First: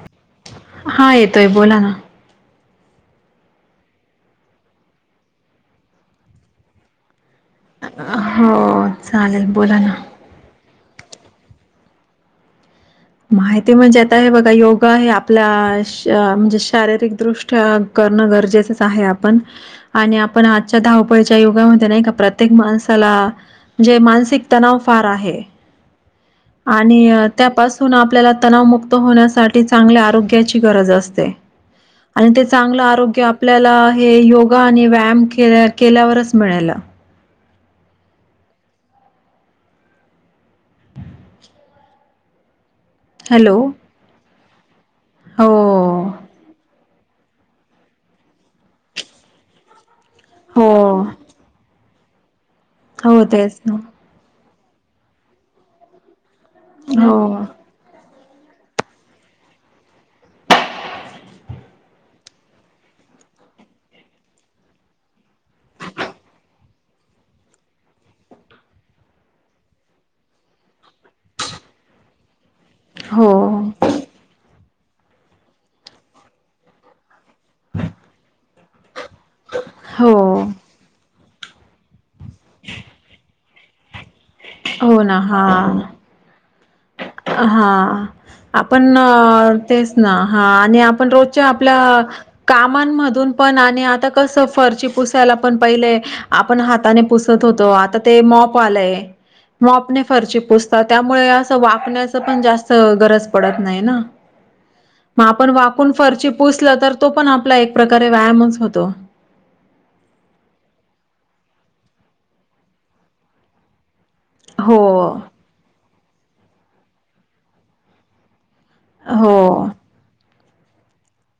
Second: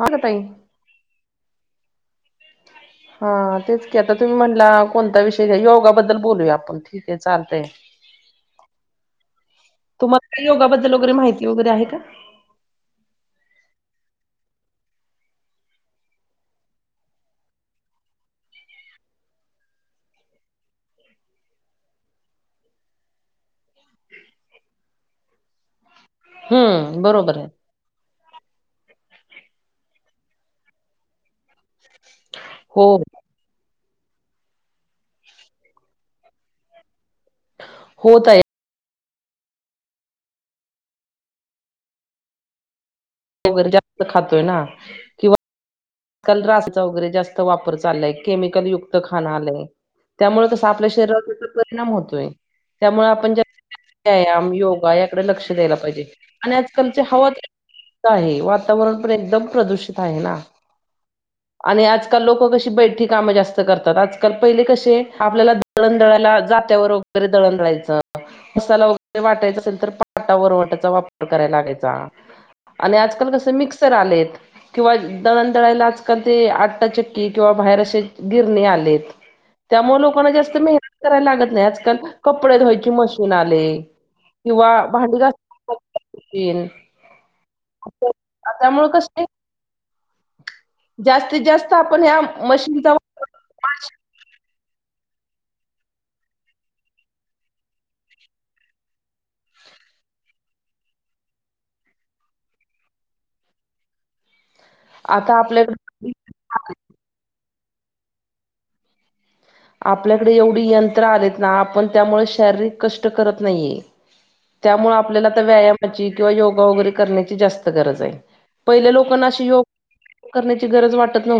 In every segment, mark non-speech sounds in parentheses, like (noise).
हा ना तई. हा येतोय बोला ना हा तेच की आता तुम्ही म्हटला कोणता विषय घ योगाबद्दल बोलूया आपण ठीक आहे, चालतंय. हो, चालेल बोला ना. तुम्हाला योगाबद्दल वगैरे माहिती वगैरे आहे का माहिती म्हणजे आता हे बघा योगा हे आपल्या म्हणजे शारीरिक दृष्टी करणं गरजेचंच आहे आपण आणि आपण आजच्या धावपळीच्या युगामध्ये नाही का प्रत्येक माणसाला म्हणजे मानसिक तणाव फार आहे हम्म आणि बरोबर आहे त्यापास ून आपल्याला तणावमुक्त होण्यासाठी चांगल्या आरोग्याची गरज असते. आणि ते चांगलं हो आरोग्य आपल्याला हे योगा आणि व्यायाम केल्या केल्यावरच मिळाल. होत आहे. हॅलो वगैरे जास्त खातोय ना. हो. कल्र. चौगरे जास्त वापर चाललाय केमिकल युक्त खान आलाय, त्या मूळ आपल्या हो शरिरावर तास परिणाम. परम होतोय त्यामुळे हो आपण तेच ना व्यायाम योगा याकडे लक्ष द्यायला पाहिजे. आणि आजकालची हो हवा आहे वातावरण पण एकदम प्रदूषित आहे ना. आणि आजकाल लोकं कशी बैठी कामं जास्त करतात आजकाल पहिले कसे आपल्याला. दळणदळायला जात्यावर वगैरे दळणदळायचं. मसाला वगैरे वाटायचा असेल तर पाटा वरवाटाचा वापर करायला लागायचा. आणि आजकाल हो कसे मिक्सर आलेत किंवा. तळायला आजकाल ते आटटाचक्की किंवा बाहेर असे गिरणे आलेत. त्यामुळे हो लोकांना जास्त मेहनत करायला लागत नाही आजकाल कपडे धुवायची मशीन आ किंवा हो ना भांडीग हा हा आपण कसे तेच ना. हा आणि आपण जास्तीत रोजच्या जास्त आपल्या आपण ह्या मशीनचा कामांमधून. पण वापर आणि आता कसं फरची पुसायला पण पहिले. आपण हाताने पुसत होतो आता ते मॉप आलंय. मपणे फरचे पुोसतात त्यामुळे. वापण्याच पण जास्त गरज पडत नाही ना. मग आता आपण वाकून आपल्याकडे फरची पुसल तर तो पण आपला एक प्रकारे व्यायामच होतो. आपल्याकडे एवढी यंत्र आलेत ना आपण त्यामुळे शारीरिक कष्ट करत नाहीये त्यामुळे हो आपल्याला आता व्यायामाची किंवा योगा वगैरे करण्याची जास्त गरज आहे पहिल्या लोकांनाशी हो योग ची ग वात न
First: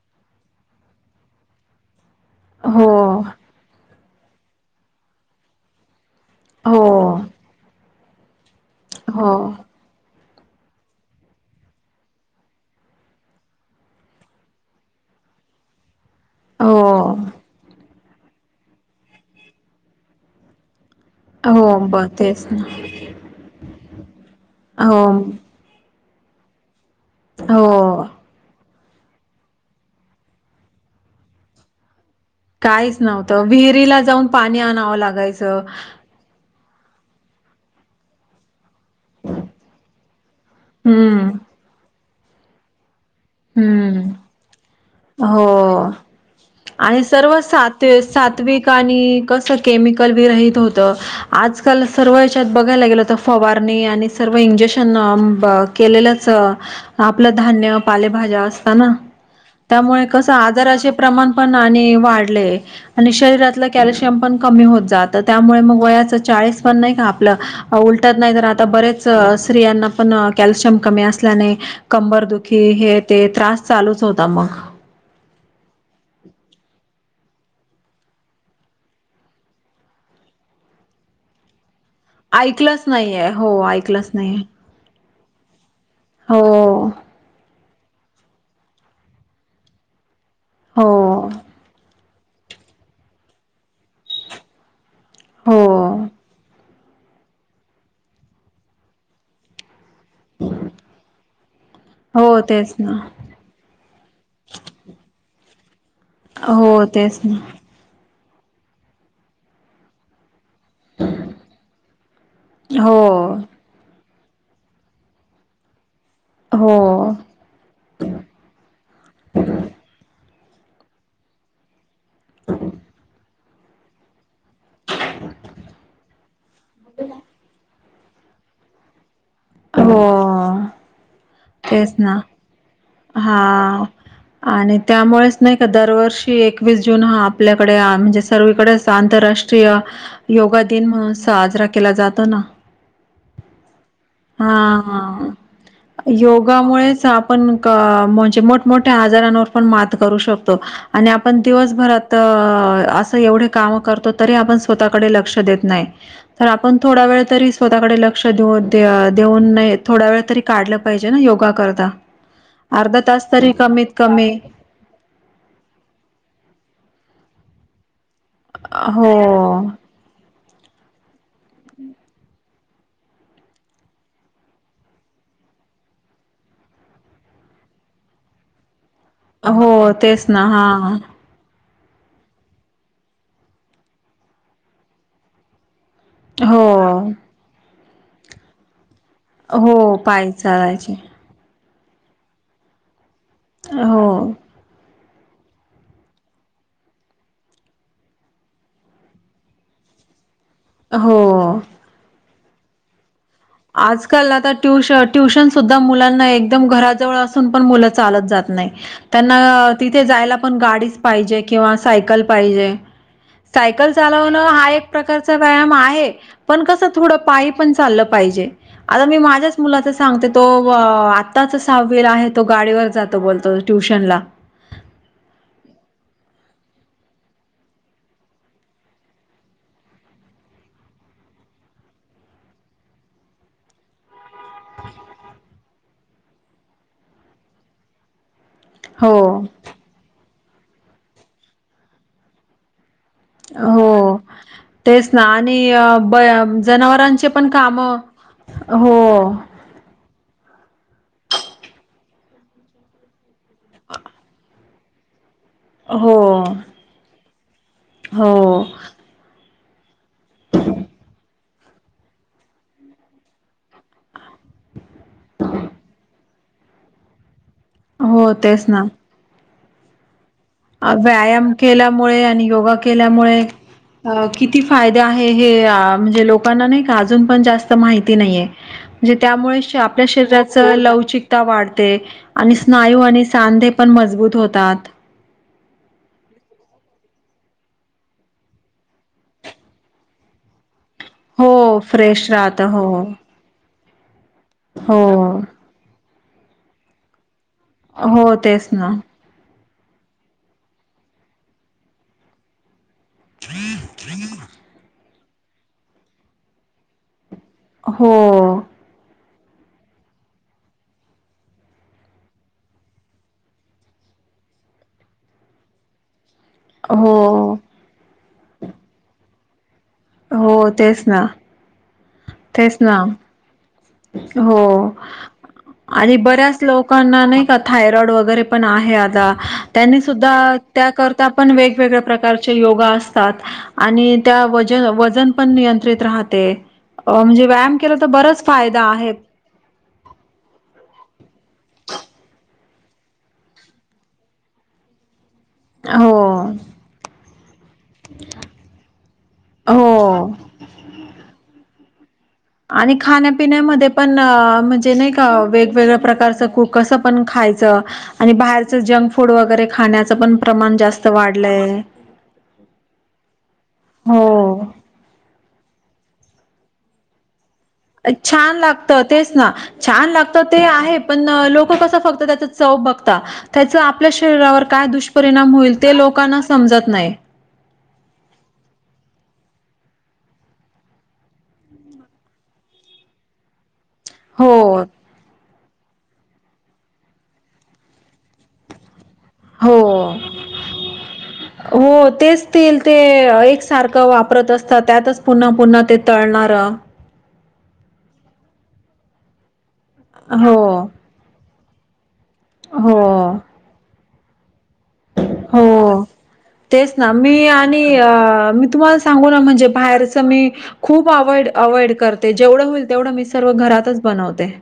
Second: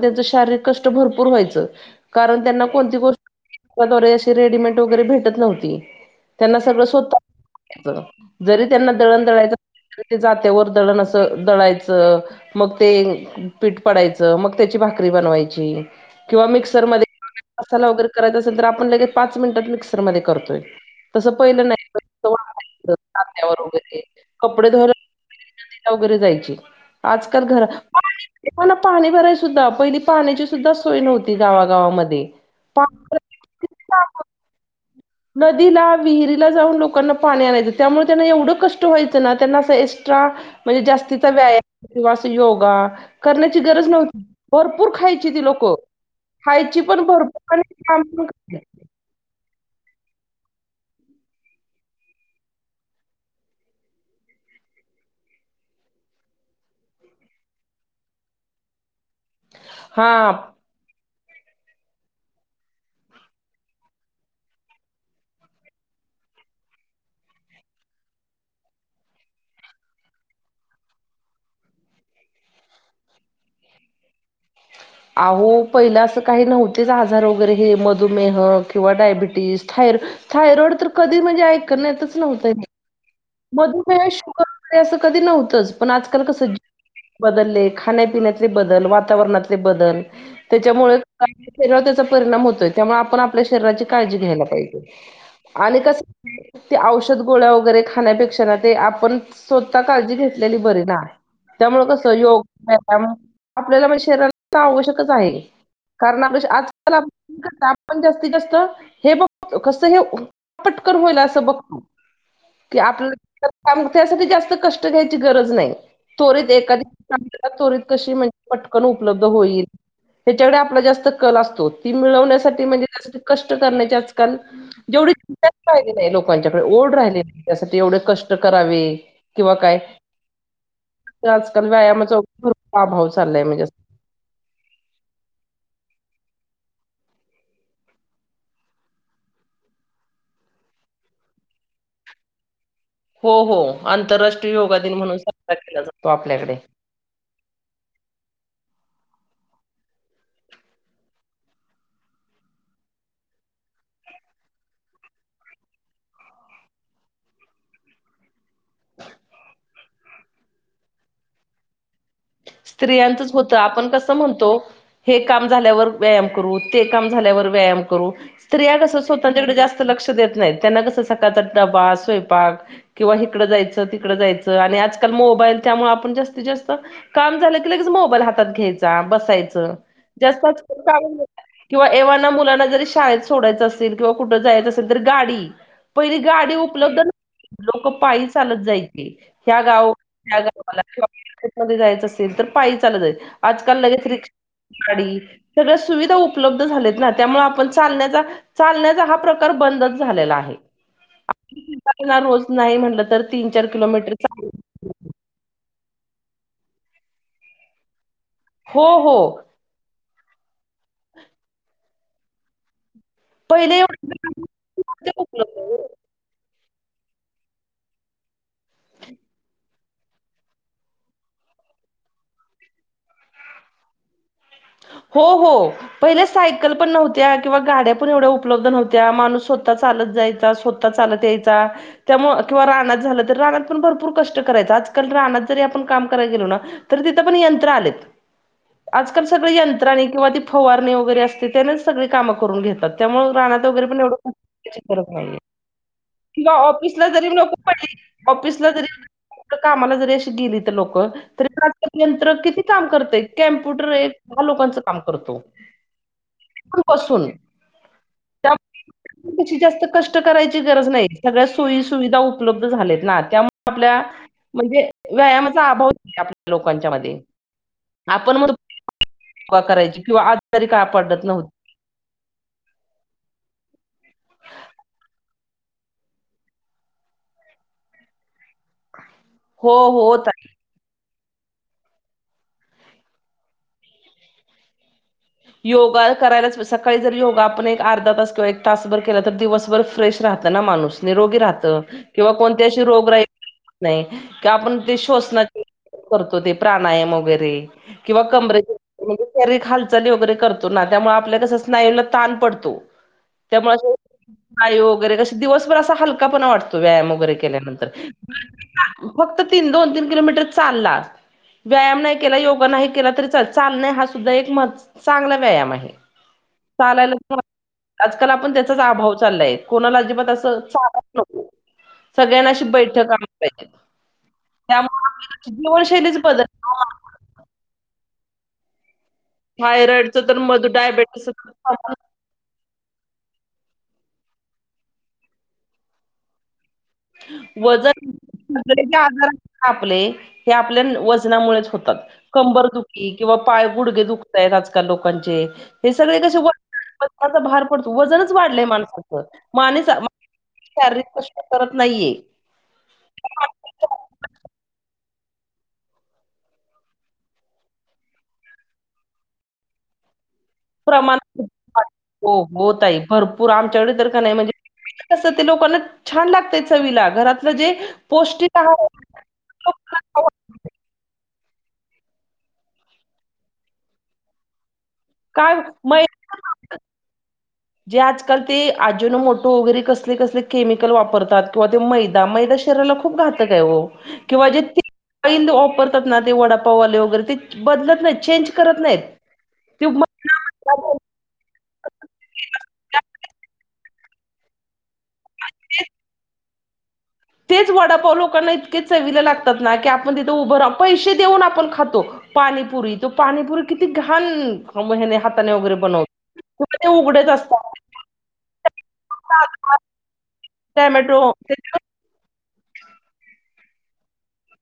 त्यां श क भरपूर व्हा. त्यांना कोणती हो गोष्टे अशी रेडीमेट वगैरे भेटत नव्हती त्यांना हो सगळं स्वत जरी त्यांना दळण हो दळायचं ते जात्यावर दळण असं दळायचं. मग ते पीठ पडायचं मग त्याची भाकरी बनवायची. किंवा मिक्सर हो मध्ये मसाला वगैरे करायचा असेल तर आपण लगेच पाच मिनिटात मिक्सर म करतोय. तसं हो पहिलं नाही ब तेच ना त्यावर वगैरे कपडे धुयला. हो वगैरे जायची आजकाल घरा. हो ना पाणी भरय सुद्धा पहिली पाण्याची सुद्धा सोय नव्हती गावागावामध्ये. पा काहीच नव्हतं विहिरीला जाऊन पाणी आणावं लागत. नदीला विहिरीला जाऊन लोकांना पाणी आणायचं त्यामुळे त्यांना एवढं कष्ट. ना ए्रा म्हणजे हम्म जाचा व्यायाम योगा. करण्याची गरज हम्म नव्हती भरपूर खायची ती लोकं. हो खायची आणि पण सर्व भरपूर सात आणि पण. सात्विक आणि कसं केमिकल बी राहित होत. आजकाल सर्व याच्यात बघायला गेलं होत फवारणी आणि सर्व इंजेक्शन. केलेलंच आपलं धान्य. पालेभाज्या असताना त्यामुळे हा कस आजाराचे प्रमाण पण आणि वाढले. आणि शरीरातलं कॅल्शियम पण कमी होत जातं त्यामुळे मग वयाचं चाळीस पण नाही का आपलं. उलटत नाही तर आता बरेच स्त्रियांना पण कॅल्शियम कमी असल्याने कंबर दूध. कि हे ते त्रास चालूच होता मग. अहो पहिला असं काही नव्हतेच आजार वगैरे हे मधुमेह किंवा डायबिटीस थायर. ाय रोड तर कधी म्हणजे ऐक नाही. ऐकलंच नाहीये. हो मधुमेह ऐकलंच श नाहीये असं कधी नव्हतंच पण आजकाल हो कसं ज बदलले. खाण्यापिण्यातले बदल वातावरणातले बदल हो त्याच्यामुळे शरीात त्याचा परिणाम होतोय. त्यामुळे आपण आपल्या शरीराची काळजी घ्यायला पाहिजे हो आणि कस. ते औषध गोळ्या वगैरे खाण्यापेक्षा ना ते आपण स्वतः काळजी घेत. ली बरी ना त्यामु कस हो तेच योगमुळे. ना आपल्याला म्हणजे शरीरा आवश्यकच आहे कारण आपल्या हो आजकाल आप तेच ना पण जास्तीत जास्त हे बघ कस हे पटकरन होईल असं बघत. कि हो आपल्या त्यासाठी जास्त कष्ट घ्यायची गरज नाही त्वरित हो एखादी. त्वरत कशी म्हणजे पटकन उपलब्ध होईल. त्याच्याकडे आपला जास्त कल असतो ती मिळवण्यासाठी म्हणजे त्यासाठी कष्ट करण्याच्या. जेवढी चि राहिली नाही लोकांच्याकडे ओढ राहिलेली नाही. त्यासाठी एवढे कष्ट करावे किंवा काय हो आजकाल तेच व्यायामाच. ना हा. आणि त्यामुळेच नाही का दरवर्षी एकवीस जून हा आपल्याकडे म्हणजे सर्वीकडेच. आंतरराष्ट्रीय योगा दिन म्हणून साजरा केला जातो ना. हो हो आंतरराष्ट्रीय हा योगा दिन म्हणून हा, साजरा केला जातो आपल्याकडे योगामुळेच आपण. अ म्हणजे मोठमोठ्या आजारांवर पण मात करू शकतो. आणि आपण दिवसभरात असं एवढे काम करतो तरी आपण स्वतःकडे लक्ष देत नाही. तर आपण थोडा वेळ तरी स्वतःकडे लक्ष देऊन देऊन नाही थोडा वेळ तरी. काढलं पाहिजे ना योगा करता. अर्धा तास स्त्रियांचच तरी होत कमीत आपण कसं कमी म्हणतो. हे काम झाल्यावर व्यायाम करू ते काम झाल्यावर व्यायाम करू. स्त्रिया कस हो. स्वतच्याकडे जास्त लक्ष देत नाही त्यांना कसं सका तर बा स्वयंपाक. किंवा इिकडं जायचं तिकडं जायचं आणि आजकाल मोबाईल त्यामुळे आपण जास्तीत जास्त. काम झालं की लगेच मोबाईल हातात घ्यायचा बसायचं हो तेच ना जास्त हां. काढ. किंवा एव्हाना मुलांना जरी शाळेत सोडायचं असेल किंवा कुठं जायचं असेल तर गाडी. पहिली गाडी हो. उपलब्ध लोक पायी चालत जायचे. ह्या हो गाव पायी गावाला. चालायचे. मध्ये जायचं असेल तर पायी चालत जा आहेल आजकाल लगेच हो. रिक्षा गाडी. सगळ्या सुविधा उपलब्ध झाल्यात ना त्यामुळे आपण चालण्याचा. चालण्याचा हा प्रकार बंदच झालेला आहे. हो. च नाही म्हटलं तर. तीन चार किलोमीटर आजकाल चाल आता ट्यूशन. ट्युशन सुद्धा मुलांना एकदम घराजवळ असून पण मुलं चालत जात नाही हो हो त्यांना. तिथे जायला पण गाडीच पाहिजे किंवा सायकल पाहिजे पहिले सायकल ला. हा एक एवढे प्रकारचा व्यायाम उपलब्ध आहे पण कस थोड पाय पण चाललं पाहिजे. आता मी माझ्याच मुलाच. सांगते तो आत्ताच सहावीला आहे तो गाडीवर जातो बोलतो ट्युशन ला. हो हो. पहिले सायकल पण नव्हत्या किंवा गाड्या पण एवढ्या उपलब्ध नव्हत्या माणूस स्वतः चालत जायचा. चालत यायचा. त्यामु किंवा राना झालं तरी राना पण भरपूर कष्ट करायचं आजकाल रानात जरी आपण काम कराला गेलो ना. तर तिथं पण यंत्र आलेत. हो आजकाल सगळ यंत्राणी किंवा ती फवारणी वगैरे असते त्यानेच सगळी कामं करून घेतात. त्यामुळे राणा वगरे हो पण एवढं खुप. तेच ना नाहीे आणि अ, ब किवा ऑफिसला जरी जनावरांचे पण नको काम पडे ऑफिसला जरी. हो कामाला जरी अशी गेली तर लोक तरी आजकाल यंत्र किती काम करतय कम्प्युटर एक. लोकांच काम करतो. हो. बसून. हो. कशी जास्त कष्ट करायची गरज नाही सगळ्या. सुख सुविधा उपलब्ध झाले त ना त्यामुळे आपल्या म्हणजे व्यायामाचा अभाव लोकांच्या मध्ये. हो आपण म्हणतो तेच ना करायची किंवा आजारी का पडत नव्हती व्यायाम केल्यामुळे आणि योगा केल्यामुळे अ किती फायदे आहे हे म्हणजे लोकांना नाही का अजून पण जास्त माहिती नाहीये म्हणजे त्यामुळे हो आपल्या हो शरीरात लवचिकता वाढते आणि स्नायू आणि सांधे पण मजबूत होतात. योगा करायलाच सकाळी जर योगा आपण एक अर्धा तास किंवा एक तासभर केला तर दिवसभर फ्रेश राहत ना माणूस निरोगी राहत हो फ्रेश किंवा राहत कोणते अशी हो रोग राही होत नाही किंवा आपण ते हो. शोसनाचे करतो ते प्राणायाम वगैरे किंवा हो कमरे तेच ना हालचाली वगैरे करतो ना त्यामुळे आपल्या कसं स्नायूला ताण पडतो त्यामुळे असं वायू वगैरे क दिवसभर असा हलकापणा वाटतो व्यायाम वगैरे केल्यानंतर हो फक्त तीन दोन तीन किलोमीटर चालला व्यायाम नाही केला योगा नाही केला तरी चालत चालणे हा सुद्धा एक महत्वाचे चांगला व्यायाम आहे हो. चालायला आजकाल आपण त्याचाच अभाव चाललाय कोणाला अजिबात हो असं तेच चालत ना नको सगळ्यांनाशी तेच ना बैठक आली पाहिजे हो त्यामुळे आपली आणि जीवनशैलीच बदल बऱ्याच लोकांना नाही थायड वगरे पण आहे आता त्यांनी थायरॉइडच सुद्धा तर मध त्या डायबेटीस पण वेगवेगळे प्रकार प्रकारचे योगा असतात आणि त्या वजन वजन पण नियंत्रित राहते अ, म्हणजे व्यायाम केला तर वजन बराच फायदा सगच्या आहे आधार आपले हे आपल्या वजनामुळेच होतात कंबर दुखी किंवा पाय गुडगे दुखताय आजकाल लोकांचे हे हो सगळे कसे वजना भार पडतो वजनच वाढलंय माणसाच हो माणस शारीरिक कष्ट करत नाहीये आणि खाण्यापिण्यामध्ये पण म्हणजे नाही का वेगवेगळ्या प्रकारचं कुकसं पण खायचं आणि बाहेरच जंक फूड वगैरे खाण्याचं पण जास्त प्रमाण वाढलंय हो होत आहे भरपूर आमच्याकडे तर नाही आहे म्हणजे हो तसं ते लोकांना छान लागतय चवीला घरातलं जे छान पौष्टिक आहार आहे, लागत तेच ना छान लोकांना खावं- लागतं ते आहे पण लोक कसं फक्त त्या चव बघता त्याचं आपल्या शरीरावर काय दुष्परिणाम दुष्परिणाम काय होईल ते मै लोकांना समजत नाही जे आजकाल ते आजून मोठं वगैरे कसले कसले केमिकल वापरतात किंवा ते मैदा मैदा शरीराला खूप घातक आहे किंवा जे हो. आईल वापरतात ना ते वडापावाले वगैरे ते बदलत नाहीत चेंज करत नाहीत. हो. ते हो तेच ते ते एक सारखं वापरत असतं. त्यातच पुन्हा पुन्हा ते तळणार तेच वडापाव लोकांना इतके चवीला लागतात ना की आपण तिथे उभं हो. राहा पैसे देऊन आपण खातो. पाणीपुरी हो. तो पाणीपुरी किती घाण ह्याने हाताने वगैरे हो. बनवतो. कुठे ते तेच ना उघडेच मी असतात आणि मी तुम्हाला सांगू ना म्हणजे बाहेरच मी खूप टॅमॅटो अवइड अवॉइड करते जेवढं होईल तेवढं मी सर्व घरातच बनवते.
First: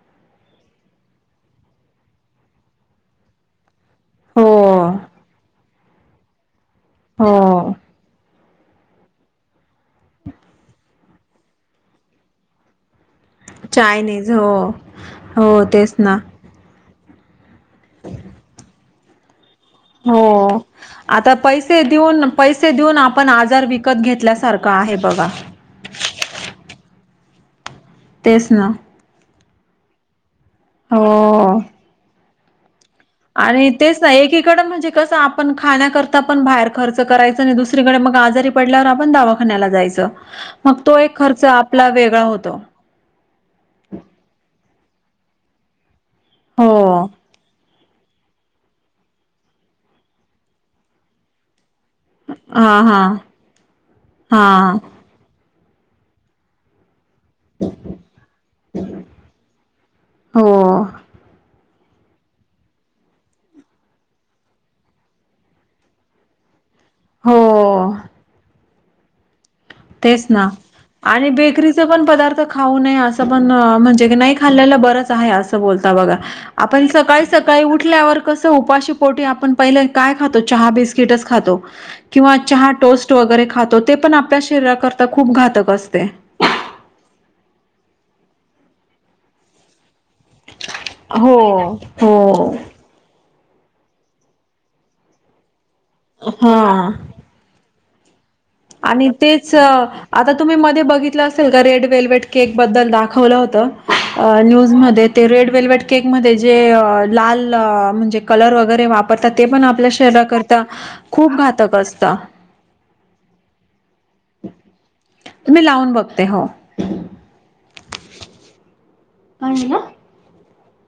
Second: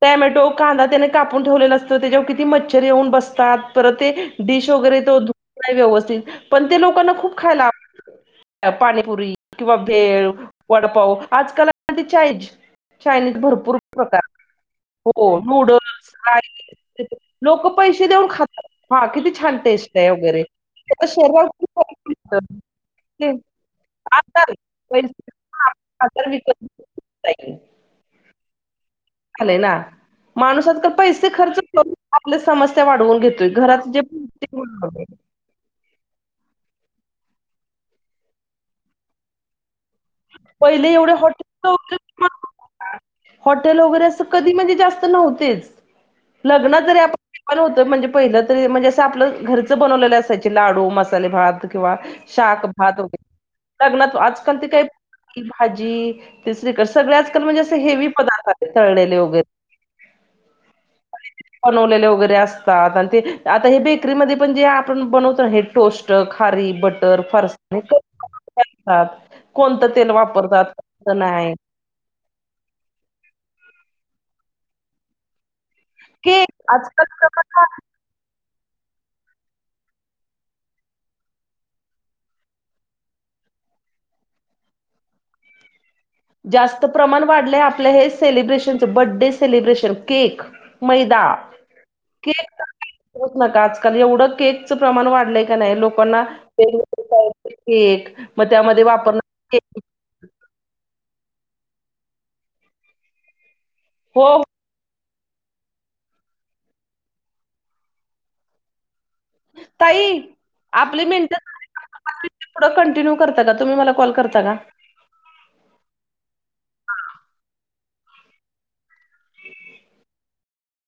टॅमॅटो कांदा त्याने कापून ठेवलेला असतो त्याच्यावर किती मच्छर येऊन बसतात. परत ते हो. डिश वगैरे त व्यवस्थित पण ते लोकांना खूप खायला हो. आवडत पाणीपुरी किंवा भेळ वडापाव आज काल चायनीज चायनीज भरपूर प्रकार चायनीज हो हो तेच नूडल्स ना राईस लोक पैसे देऊन खातात हा किती छान टेस्ट आहे हो वगैरे त्याच्या आता शरीरावर किती पैसे फरक देऊन पडतं पैसे देऊन आपण ते आजार विकत घेतल्यासारखं आहे बघा. आकार विकत तेच ना झाय ना माणूसात का पैसे खर्च हो करून आपल्या समस्या वाढवून. घेतोय आणि घरात तेच जे ना एकीकड म्हणजे कसं. आपण खाण्याकरता पण बाहेर खर्च करायचं, आणि दुसरीकडे मग आजारी पडल्यावर, आपण दवाखान्याला जायचं. मग पहिले तो एवढे एक खर्च आपला हॉटेल वेगळा होतो. हॉटेल वगैरे अस कधी म्हणजे जास्त नव्हतेच, लग्न जरी हो आपण पण होत म्हणजे पहिलं तरी म्हणजे असं आपलं घरचं बनवलेलं असायचे लाडू मसाले भात किंवा शाक हा भात हा वगैरे लग्नात आजकाल हा ते काही भाजी तिसरी सगळे आजकाल म्हणजे असे हेवी पदार्थ आहेत तळलेले वगैरे हो. बनवलेले वगैरे असतात आणि ते आता हे बेकरीमध्ये पण जे आपण बनवतो, हे टोस्ट खारी बट तर हो कोणतं तेल तेच ना वापरतात आणि नाही. बेकरीचे पण पदार्थ खाऊ नये असं पण म्हणजे क नाही खल्लं बरच आहे, अस. बोलता बागा केक आपण आजकाल सकाळी. सकाळी प्रमाण उठल्यावर कसं उपाशी पोटी आपण पहिले काय खातो चहा बिस्किटच खातो. किंवा चहा टोस्ट वगैरे खातो ते पण आपल्या शरीराकरता खूप घातक असते. जास्त प्रमाण वाढलंय आपल्या हे सेलिब्रेशनच बर्डे सेलिब्रेशन केक मैदा हो के हो हो नका आजकाल एवढं केक चं प्रमाण वाढलंय का नाही लोकांना हा केक. मग त्यामध्ये आणि वापरणार तेच केक. आता तुम्ही मध्ये बघितलं असेल का, रेड वेल्वेट केक बद्दल दाखवलं होतं. अ हो न्यूजमध्ये ते रेड वेल्वेट केक मध्ये जे लाल म्हणजे कलर वगैरे वापर आता ते पण आपल्या ताई शरीराकरता आपली खूप मिनटं घातक असत. पुढं कंटिन्यू करता का तुम्ही मला कॉल करता का मी लावून बघते हो. (inaudible)